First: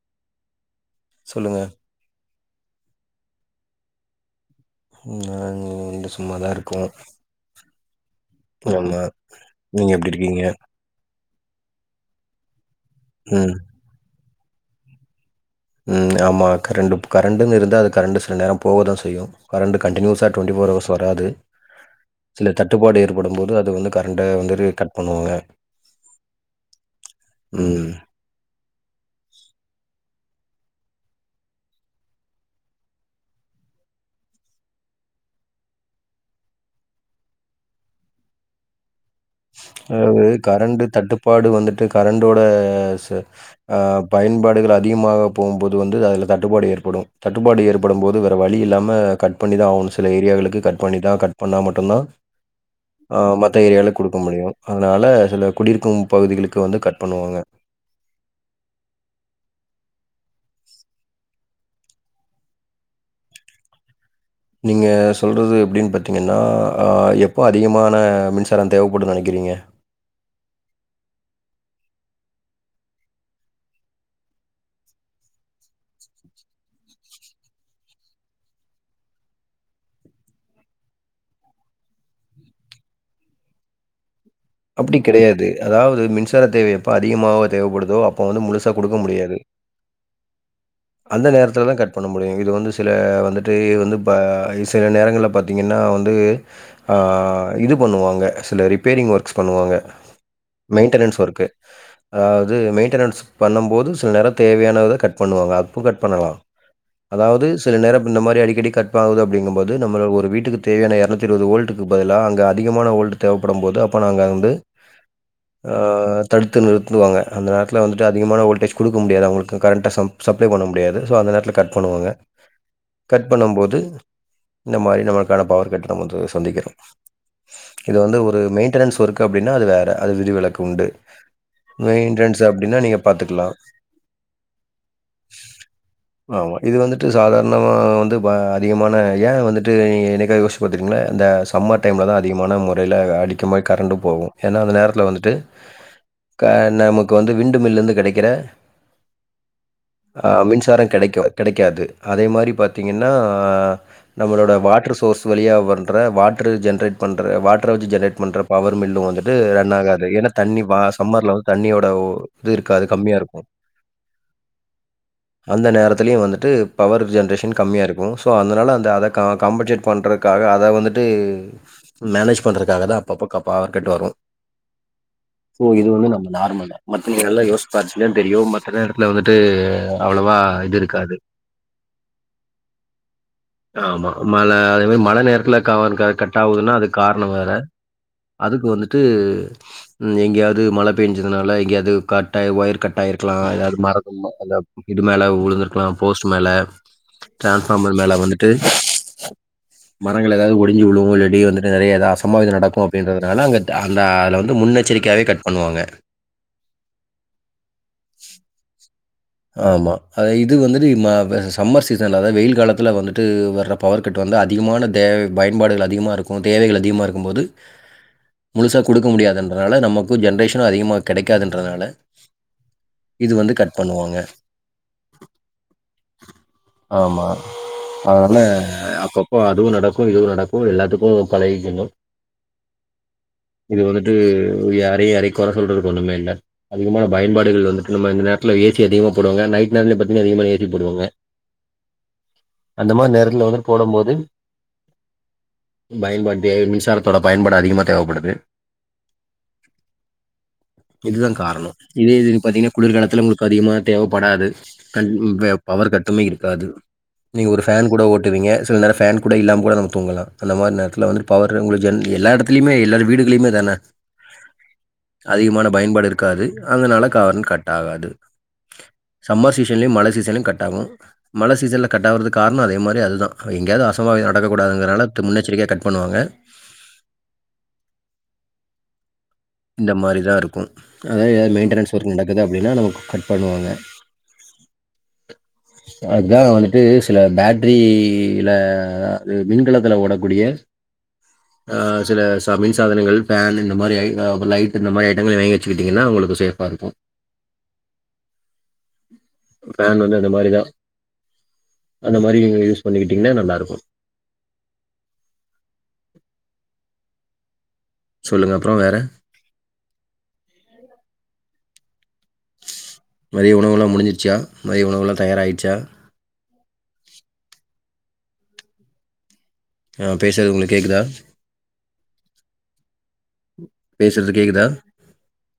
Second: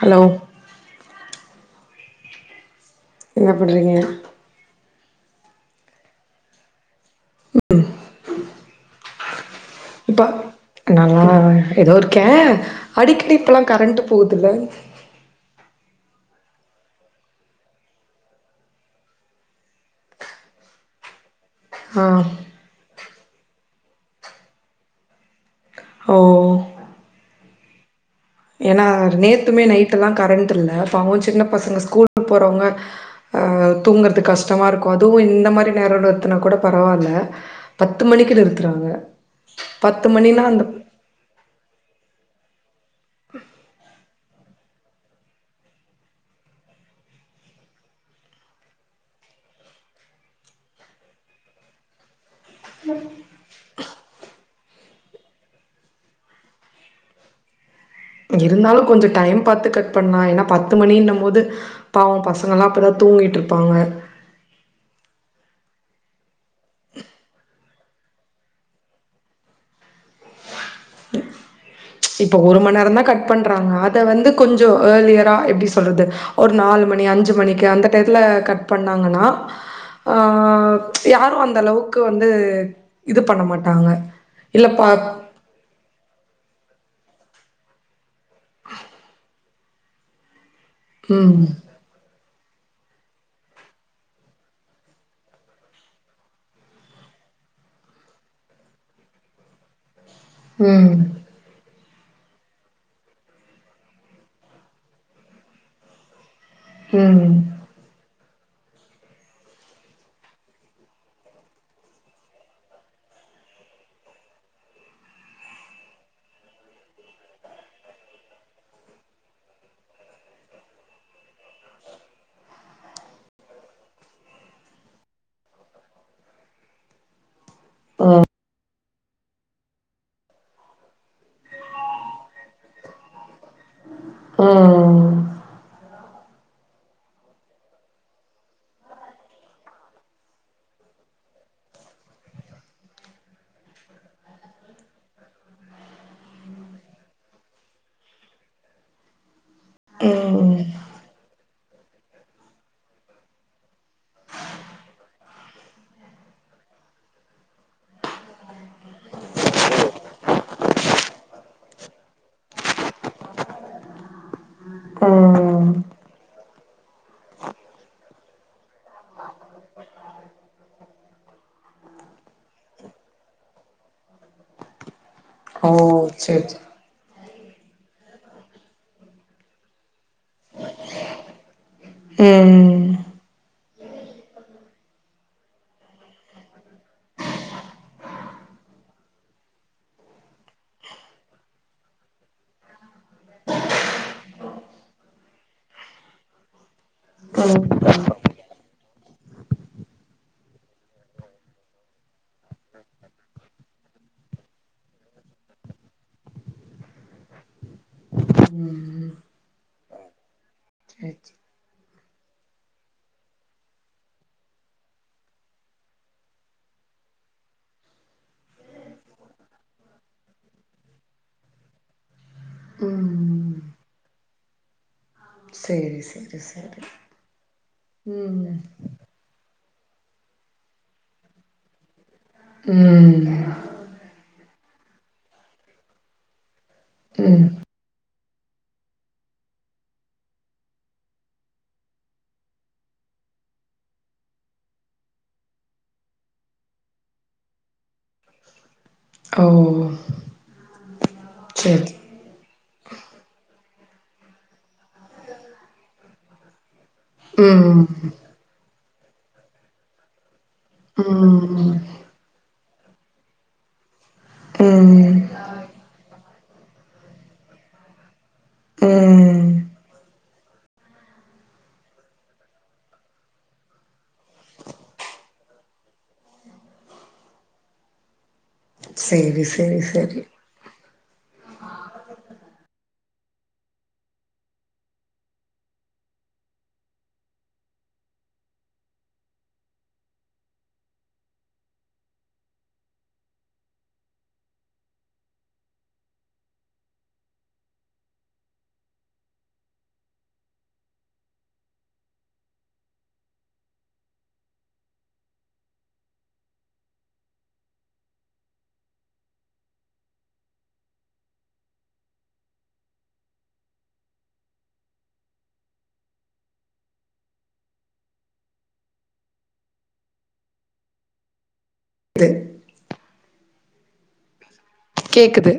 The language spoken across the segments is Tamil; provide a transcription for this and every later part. ஹலோ சொல்லுங்க என்ன பண்றீங்க? நானீன்டு சும்மாதா இருக்கோ‌ ஆமா நீங்க எப்டி இப்ப இருக்கீங்க? நானா ஏதோ ஒ கே அடிக்கடி ம். இப்பல்லா கரண்டு புதுல ம் ஆமா கரண்டு கரண்டுன்னு இருந்தா அது கரண்டண்டு சில நேரம் போவ தா செய்யு கரண்ட் கண்டினியூஸா டுவெண்ட்டி ஃபோர் ஹவர்ஸ் வராது ஆ சில தட்டுப்பாடு இருக் போடும்போது அது வந்து கரண்ட வந்துடு கட் பண்ணுவாங்க ஓ ம் ஏன்னா நேத்துமே நைட் எல்லா கரண்ட் இல்ல பாவோ சின்ன பசங்க ஸ்கூல்க்கு போறவங்க அ தூங்குறது கஷ்டமா இருக்கு அதுவு இந்த மாரி நேரோத்துனா கூட பரவாயில்ல பத்து மணிக்கு நிறுத்துறாங்க பத்து அது மணினா அந்த கரண்டு தட்டுப்பாடு வந்துட்டு கரண்ட் டோட ச அ பயன்பாடுகள் அ அதிகமாக போம்போது வந்து அதுல தட்டுப்பாடு ஏற்படு தட்டுப்பாடு ஏற்படும் போது வேற வழி இல்லாம கட் பண்ணிதா ஆவுனு சில ஏரியாளுக்கு கட் பண்ணிதா கட் பண்ணா மட்டுதா ஆ மத்த ஏரியாலக் குடுக்க முடியு அதனால சில குடியிருக்கும் பகுதிகளுக்கு வந்து கட் பண்ணுவாங்க இருந்தாலு கொஞ்சோ டைம் பாத்து கட் பண்ணா ஏன்னா பத்து மணினும் போது பாவோ பசங்க எல்லா அப்பதா தூங்கிட்டு இருப்பாங்க நீங்க சொல்றது எப்பிடின் பாத்தீங்கன்னா ஆ எப்ப அதிகமான மின்சாரம் தேவைப்படுன்னு நெனைக்கிறீங்க. இப்ப ஒரு மணிநேரோ தா கட் பண்றாங்க அத வந்து கொஞ்சோ ஏர்லியரா எப்பிடி சொல்றது ஒரு நாலு மணி அஞ்சு மணிக்கு அந்த டயத்துல கட் பண்ணாங்கன்னா ஆ யாரு அந்த அளவுக்கு வந்து இது பண்ண மாட்டாங்க இல்லப்பா அப்பிடி கெடையாது அதாவது மின்சார தேவை எப்ப அதிகமாக தேவைப்படுதோ அப் ப்போ வந்து முழுசா கொடுக்க முடியாது அந்த ம் நேரத்துல தா கட் பண்ண முடியு இது வந்து த்துல வந்துட்டு இது வந்து பா இ சில நேரங்கள பாத்தீங்கன்னா வந்து ஆ இது பண்ணுவாங்க சில ரிப்பேரிங் ஒர்க்ஸ் பண்ணுவாங்க ம் மெயின்டனன்ஸ் ஒர்க்கு அதாவது மெயின்டெனன்ஸ் பண்ணும்போது சில நேரோ தேவையானத கட் பண்ணுவாங்க ப்பு கட் பண்ணலா ம் அதாவது சில நேரோ இந்த மாதிரி அடிக் டி டிகட் ஆவுது அப்பிடிங்கு போது நம்மள ஒரு வீட்டுக்கு தேவையான இரனுத்தி இருவது வொல்ட்டுக்கு பதிலா அங்க அதிகமான வொல்ட் தேவைப்படு போது அப்ப நா வந்து ஆ தடுத்து நிறுத்துவாங்க அந்த நேரத்துல வந்துட்டு அதிகமான வொடேஜ் குடுக்க முடியாது அவுங்களுக்கு கரண்ட் சம் சப் ப்ளே பண்ண முடியாது சோ அந்த நேரத்தில கட் பண்ணுவாங்க கட் பண்ணும்போது இந்த மாரி நம்மளுக்கான பவர் கட் நம்ம வந்து சந்திக்கிறோ. இது வந்து ஒரு மெயின்டனன்ஸ் ஒர்க் கப் பிடின்னா அது வேற அது விதிவிளக்கு உண்டு மெயின்டன்ஸ் அப்பிடின்னா நீங்க பாத்துக்கலா [unintelligible] ஆமா இது வந்துட்டு சாதாரணமா வந்து ப அதிகமான ஏ வந்துட்டு நீங்க என்னைக்காது யோசிச்சுப்பாத்துருகீங்களா இந்த சம்மர் டைம்ல தா அதிகமான முறைல அடிக்க மாரி கரண்டு போவும் ஏனா அந்த நேரத்துல வந்துட்டு க ந நமக்கு வந்து விண்டு மில்லருந்து கெடைக்கிற ஆ ம் மின்சாரன் கெடைக்கும் கெடைக்காது அதே மாரி பாத்தீங்கன்னா நம்மளோட வாட்டர் சோர்ஸ் வெளியா பண்ற வாட்ரு ஜென்ரேட் பண்ற வாட்டர வச்சு ஜென்ரேட் பண்ற பவர் மில்லும் வந்துட்டு ரன் ஆகாது ஏனா தண்ணி வா சம்மர்ல வந்து தண்ணியோட வு இது இருக்காது கம்மியாருக்கும் அந்த ம் நேரத்திலியு வந்துட்டு பவர்ரு ஜென்ரேஷன் கம்மியா இருக்கும் சோ அதனால அந்த அத கா காம்பன்சேட் பண்றதுக்காக அத வந்துட்டு மேனேஜ் பண்றதுக்காக தா அப்பப்போ கா பவர் கட் வரும் சோ ஓ இது வந்து நம்ம சேரி சேரி நார்மல் தா மத் நீங்க நல்லா யோசுப்பாச்சுங்னா தெரியு மத்த நேரத்துல வந்துட்டு அவ்ளவா இது இருக்காது ம் ம் ம் ஆமா மழ அதே மாரி மழ நேரத்துல காவன் கட் கட்டாவுதுன்னா அதுக் காரணோ வேற அதுக் வந்துட்டு எங்கேயாது மழ பெயஞ்சதுனால எங்கேயாது கட்டாய் ஒயர் கட்டாயிருக்கலா ஏதாவது மரத்து [unintelligible] மேல இது மேல உழுந்திருக்கலா போஸ்ட் மேல ம் டிரான்ஸ்பார்மர் மேல வந்துட்டு மரங்கள் ஏதாது ஒடிஞ்சு உழும் இல்லாடி வந்துட்டு நறைய ஏதா அசம்பாவிதம் நடக்கும் அப்டின்றதுனால அங்க அந்த அதுல வந்து முன்னெச்சரிக்காவே கட் பண்ணுவாங்க ம் ஆமா அது இது வந்துட்டுமா சேரி சேரி வ சம்மர் சீசன்ல அதாவது வெயில் காலத்துல வந்துட்டு வர்ற பவர் கட் வந்து அதிகமான தேவை பயன்பாடுகள் அதிகமாருக்கும் தேவைகள் அதிகமா இருக்கும் போது முழுசாக குடுக்க முடியாதுன்றனால நமக்கும் ஜென்ரேஷனும் அதிகமா கெடைக்காதுன்றதுனால இது வந்து ம் கட் பண்ணுவாங்க சேரி சேரி சேரி ஆமா அதனால ம் அப்பப்போ அதுவு நடக் க்கு இதுவு நடக்கும் எல்லாத்துக்கும் பழகிகனு ம் இது வந்துட்டு [unintelligible] யாரை யாரையும் கொற சொல்றதுக்கு ஒண்ணுமே இல்ல அதிகமான ம். பயன்பாடுகள் வந்துட்டு நம்ம இந்த நேர த்ல ஏ சி அதிகமாப் போடுவாங்க நைட் நேரத்துல பாத்தீங்கன்னா அதிகமா ஏசி போடுவாங்க அந்த மாரி நேரத்துல வந்து போடும் போது பயன்படுத்திய மின்சாரத்தோட பயன்பாடு அதிகமா தேவப்படும் வே ஓ! இதுதா காரணோ சரி. இதே இது பாத்திங்னா குளிர்காலத்துல உங்ளுக் அதிகமான் தேவப்படாது கண் வ பவர் கட்டுமே இருக்காது நீங்க ஒரு ம். ஃபேன் கூட ஓட்டுவீங்க சில நேர ஃப் ஃபேன் கூட இல்லாம கூட நம்ம தூங்கலா அந்த மாரி நேரத்துல வந்துட்டு பவர்ரு ம். உங்ளுக் ஜென் எல்லா எடத்துலியுமே எல்லா வீடுகளியுமே அதான ம். அதிகமான பயன்பாடு இருக்காது அதனால கவன் கட் ஆகாது ம். சம்மர் சீசன்லயும் மழ சீசன்லயும் கட் ஆகும் மழ சீசன்ல கட் ஆவுறதுக் காரணோ அதே மாரி அதுதா எங்கேயாது அசம்பாவிதம் நடக்க கூடாதுங்கனால து முன்னெச்சரிக்கைய கட் பண்ணுவாங்க சரி, சரி, இந்த மாரி சரி. தா இருக்கும் அதா ஏ மெயின்டனன்ஸ் ஒர்க் நடக்குது அப்டினா நமக்கு கட் பண்ணுவாங்க அதா வந்துட்டு சில பேட்டரி யில அது மின்கலத்துல ஓடக்கூடிய ஆ சில சா மின் சாதனங்கள் ஃபேனு இந்த மாரி ஐ ஆ அப்றோ லைட்டு இந்த மாரி ஐட்டங்கள வாங்கி வச்சுக்கிட்டீங்கனா உங்ளுக்கு சேஃப்பா இருக்கும் ஃபேன் வந்து அந்த மாரி தா அந்த மாரி நீங்க யூஸ் பண்ணிக்கிட்டீங்கனா நல்லாருக்கும் சொல்லுங்க அப்றோ வேற மதிய உணவெல்லா முடிஞ்சிருச்சா மதிய உணவு எல்லா தயாராடுச்சா நா பேசுறது உங்ளுக் கேக்குதா து பேசுறது கேக்குதா கேக்குது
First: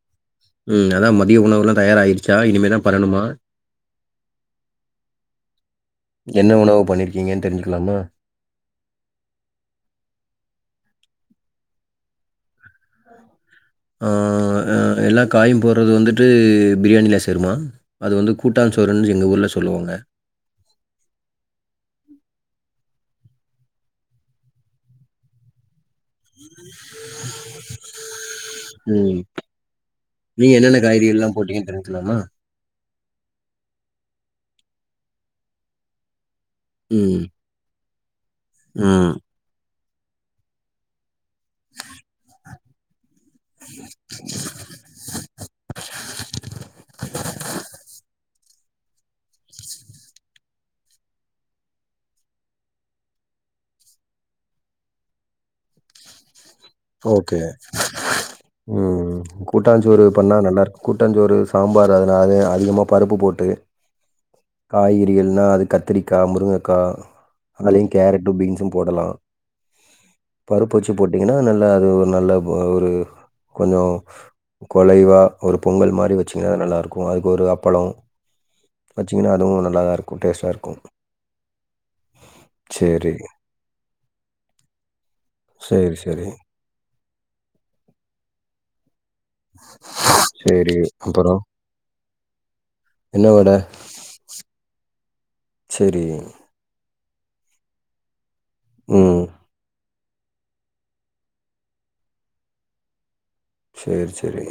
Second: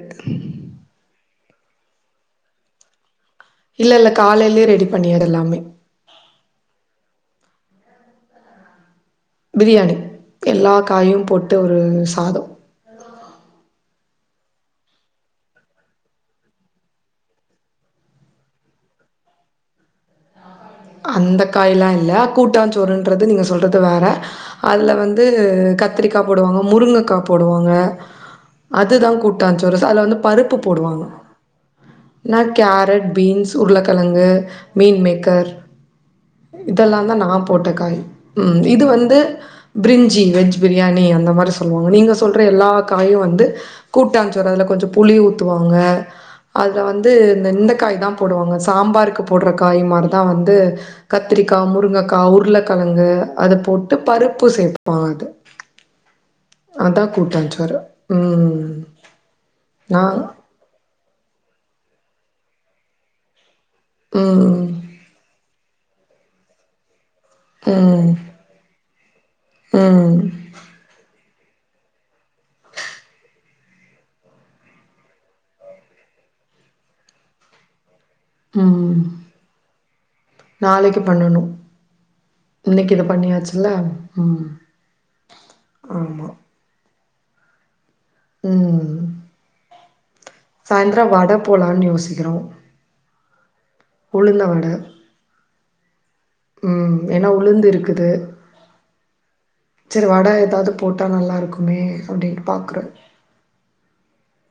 ம். அதான் மதிய உணவுலா தயார் ஆயிருச்சா இனிமே தா பண்ணணுமா இல்ல இல்ல காலேலயே ரெடி பண்ணிடு எல்லாமே என்னனு தெரிஞ்சிக்கலாமா பிரியாணி எல்லா காயும் போட்டு ஒரு சாதம் ஆ எல்லா காயும் போடுறது வந்துட்டு பிரியாணிலா சேருமா அது வந்து கூட்டான் சோறுன்னு எங்க ஊர்ல சொல்லுவாங்க அந்த காயல்லா இல்ல கூட்டாஞ்சோறுன்றது நீங்க சொல்றது வேற அதில வந்து கத்திரிக்கா போடுவாங்க முருங்கக்கா போடுவாங்க அதுதா ம். கூட்டாஞ்சோறு அதுல வந்து நீங்க பருப்பு என்னென்ன போடுவாங்க காய்கறிகள்லாம் போட்டீங்கன்னு தெரிஞ்சுக்கலாமா? நா கேரட் பீன்ஸ் உருளக்கெழங்கு மீன் மேக்கர் இதெல்லா தா ம். நா போட்ட காய் உம் இது ம். வந்து பிரிஞ்சி வெஜ் பிரியாணி அந்த மாதிரி சொல்லுவாங்க நீங்க சொல்ற எல்லா காய வந் கூட்டாஞ்சோறு அதுல கொஞ்ச புளி ஊத்துவாங்க அதுல வந்து இந்த இந்த காய் தா போடுவாங்க சாம்பாருக்கு போடுற காய் மாரி தா வந்து இது கத்திரிக்கா முருங்கக்கா உருளக்கெழங்கு அத போட்டு பருப்பு சேர்ப்பாங்க அது அதான் ஓகே கூட்டாஞ்சோறு. ம். உம் கூட்டாஞ்சோறு நான் பண்ணா நல்லா இருக்கு கூட்டாஞ்சோறு சாம்பார் அதனால அது அதிகமா பருப்பு போட்டு ம். காய்கறி எல்லா அதுக்கு கத்திரிக்கா முருங்கக்கா அதுலயு ம். கேரட்டும் பீன்ஸும் போடலா ம். பருப்பு வச்சு போட்டு நல் அது ஒரு நல்ல ஒரு கொஞ்சோ கொலைவா ஒரு பொங்கல் மாரி வச்சிங்னா நல்லா இருக்கு அதுக்கு ஒரு அப்பளோ உம் டேஸ்ட்டா இருக்கும். நாளைக்கு பண்ணணு இன்னைக்கு இத சரி, பண்ணியாச்சுல உம் சேரி சேரி உம் சரி. சாய்ந்துரேம் வட அப்புறம் போலான் யோசிக்குறோம் என்ன வட உளுந்த வடை செரி ம் ஏனா உளுந்து இருக்குது ம் சரி வடை ஏதாவுது போட்டா நல்லாருக்குமே அப்புடின் பாக்குறே சேர் சேரி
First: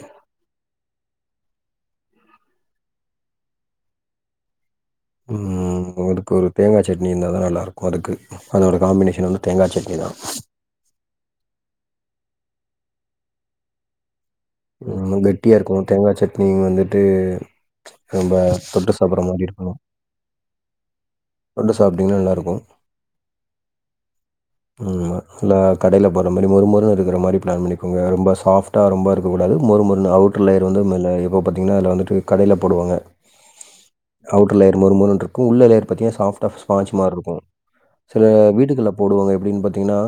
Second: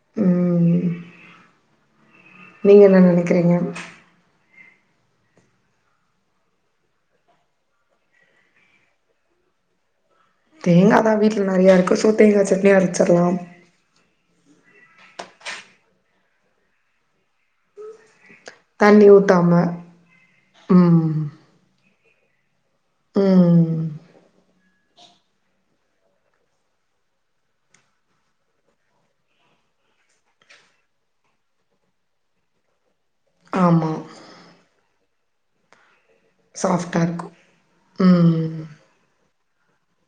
நீங்க என்ன நெனக்கிறீங்க ம் அதுக்கு ஒரு தேங்கா சட்னி இருந்தா தா நல்லாருக்கும் அதுக்கு அதோட காம்மினேஷன் வந்து தேங்கா சட்னி தான் தேங்கா தா வீட்ல நெறைய இருக்கு சோ தேங்கா சட்னி அரைச்சர்லாம் நீங்ளே கெட்டியா இருக்கனு தேங்கா சட்னி வந்துட்டு ரொம்ப தொட்டு தண்ணி சாப்புற மாரி ஊத்தாம இருக்கணு ம் தொட்டு சாப் இன்னு நல்லாருக்கும் ம் ம்மா லா கடைல போற மாரி மொரறு மொறுன் இருக்கற மாரி பிளான் பண்ணிக்கோங்க ரொம்ப சாப்டா ரொம்ப ருக் கூடாது மொருமொருன் அவுட்ரு லேயர் வந்து நல்லா இப்ப பத்திங்னா அதுல வந்துட்டு கடைல போடுவாங்க ஆமா. அவுட்ரு லேயர் மொறு மொறுன் இர்க்கு உள்ள வேர் பத்தினா சாப்டா ஸ்பாஞ்ச் மார் இருக்கும் சில ம் வீடுகள் போடுவாங்க அப்டின் பாத்தீங்கனா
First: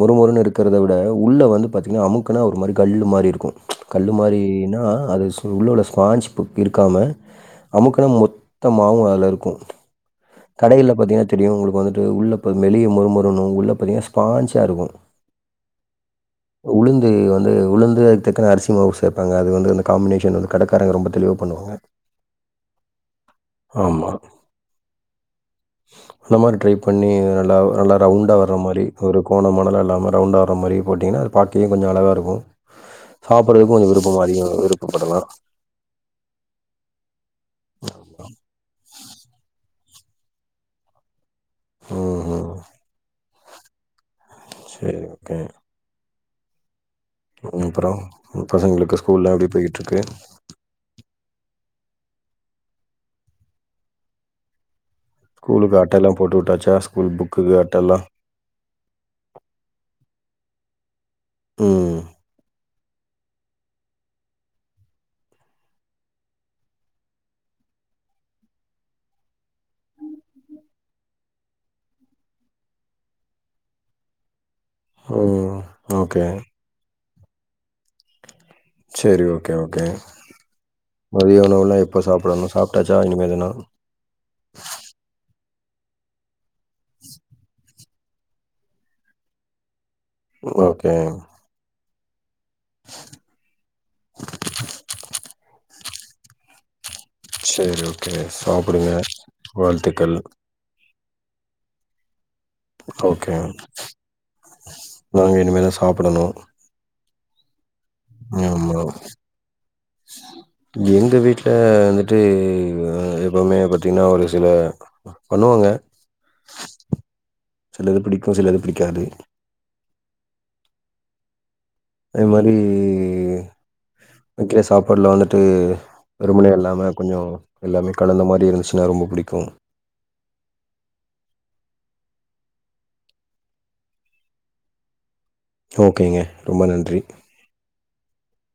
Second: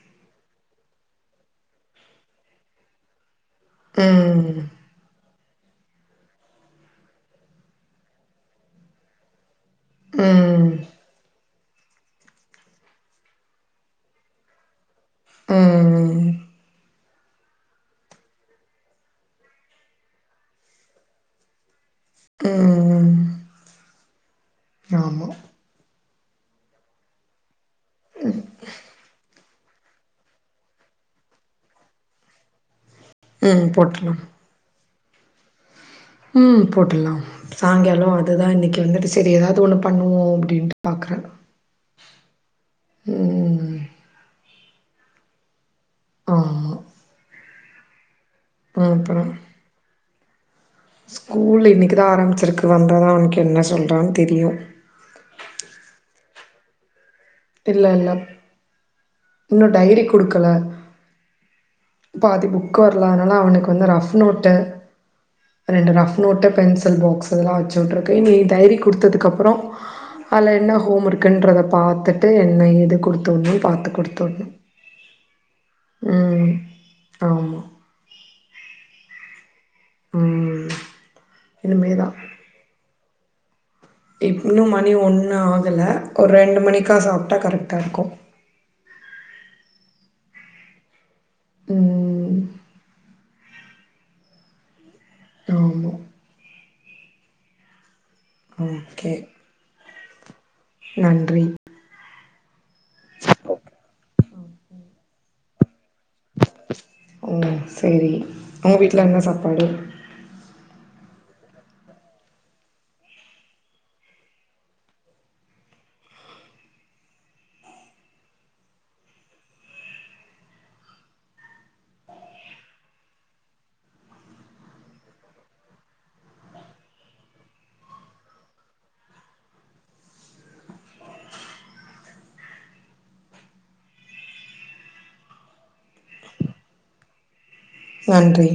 மொறு மொறுன் இருக்கறத விட உள்ள வந்து பாத்தீங்கன்னா அமுக்னா ஒரு மாரி கல்லு மாரிரு கல்லு ம் மாரினா அது சு உள்ளவுல ஸ்பாஞ்ச் இருக்காம அமுக்குனா மொத்தமா மாவும் அதுல இருக்கும் ம் கடையில பாத்தீங்கன்னா தெரியு உங்களுக் இப்போ வந்துட்டு உள்ள மெளிய மொறு மொறுணு உள்ள பாத்திங்கன்ன ஸ்பான்ஞ்சா இருக்கு ம் உள்ளய் ம் வந்து உளுந்து தக்கன அரிசி மாவு சேப்பாங்க அது வந்துந்த காமினேஷன் வந்து கடைக்காரங்க ரொம்ப தெளிவு பண்ணுவாங்க ம் ஆமா ஆமா. அந்த மாரி ட்ரை பண்ணி நல்லாவ் நல்லா ரவுண்டா வர்ற மாரி ஒரு கோணமா அதல்லா இல்லாம ரவுண்ட வர்ற மாரி போடீங்கன்னா அது பாக்கவே கொஞ்ச அழகாக இருக்கும் ம் சாப்புறதுக்கு கொஞ்ச போட்றலாம். விருப்பம் அதிகம் விரு படலாம் ம் போட்டுலாம் சாயங்காலம் அதுதான் இன்னைக்கு வந்துட்டு சரி எதாவது ஒண்ணு பண்ணுவோம் அப்படின்ட்டு பாக்கறேன் ம்ஹ்ம். ம் செரி ஓகே ஆமா ம் அப்பறம் உங்க பசங்களுக்கு ஸ்கூல்லாம் எப்டி போயிட்டு இருக்கு ஸ்கூல்ல இன்னைக்குதான் ஆரம்பிச்சிருக்கு வந்தாதா அவனுக்கு என்ன சொல்றான்னு தெரியும் ஸ்கூலுக்கு அட்டைலாம் போட்டு உட்டாச்சா ஸ்கூல் புக் இல்ல இல்ல இன்னும் டைரி குடுக்கல ம். பாதி புக்கு வரல அதனா ல அவனுக்கு வந்து ரஃப் நோட்டு ரெண்டு ரஃப் நோட்டு பென்சில் பாக்ஸு அதுலாம் வச்சுட்டுருக்கு இனி டைரி குடுத்ததுக்கப்புறம் அதல என்ன ஹோம் ஒர்க்கன்றத பாத்து ட்டு என்ன ஏது குடுத்து உணும் பாத்து குடுத்து உணும் ம் ஓகே ஆமா தெரியு ஓகே ஓகே ம். மதிய உணவுல்லாம் எப்ப இனிமேதா சாப்படணும் சாப்ட்டாச் சா இனிமேதான இப்பன்னும் மணி ஒண்ணு ஆகல ஒரு ரெண்டு மணிக்கா சாப்ட்டா கரெட்டா இருக்கும் ம் ஓகே ம் ம் [inaudible] ம் ம் செரி ஓ செரி சாப்டுங்க ஓகே வாழ்த்து க்கள் நன்றி ஓகே நாங்க இனிமேதான் சாப் பன்னனும் ம் செரி உங்க வீட்ல என்ன சாப்பாடு து வீட்ல வந்துட்டு எப்பவுமே பாத்தீங்கன்னா ஒரு சில பண்ணுவாங்க சிலது பிடிக்கும் சிலது பிடிக்காது அதே மாதிரி சமக்கிற சாப்பாடுலா வந்துட்டு வெறுமனே இல்லாம கொஞ்சோ எல்லாமே கலந்த மாரி இருந்துச்சின்னா ரொம்ப பிடிக்கும் ஓகேங்க ரொம்ப நன்றி நன்றி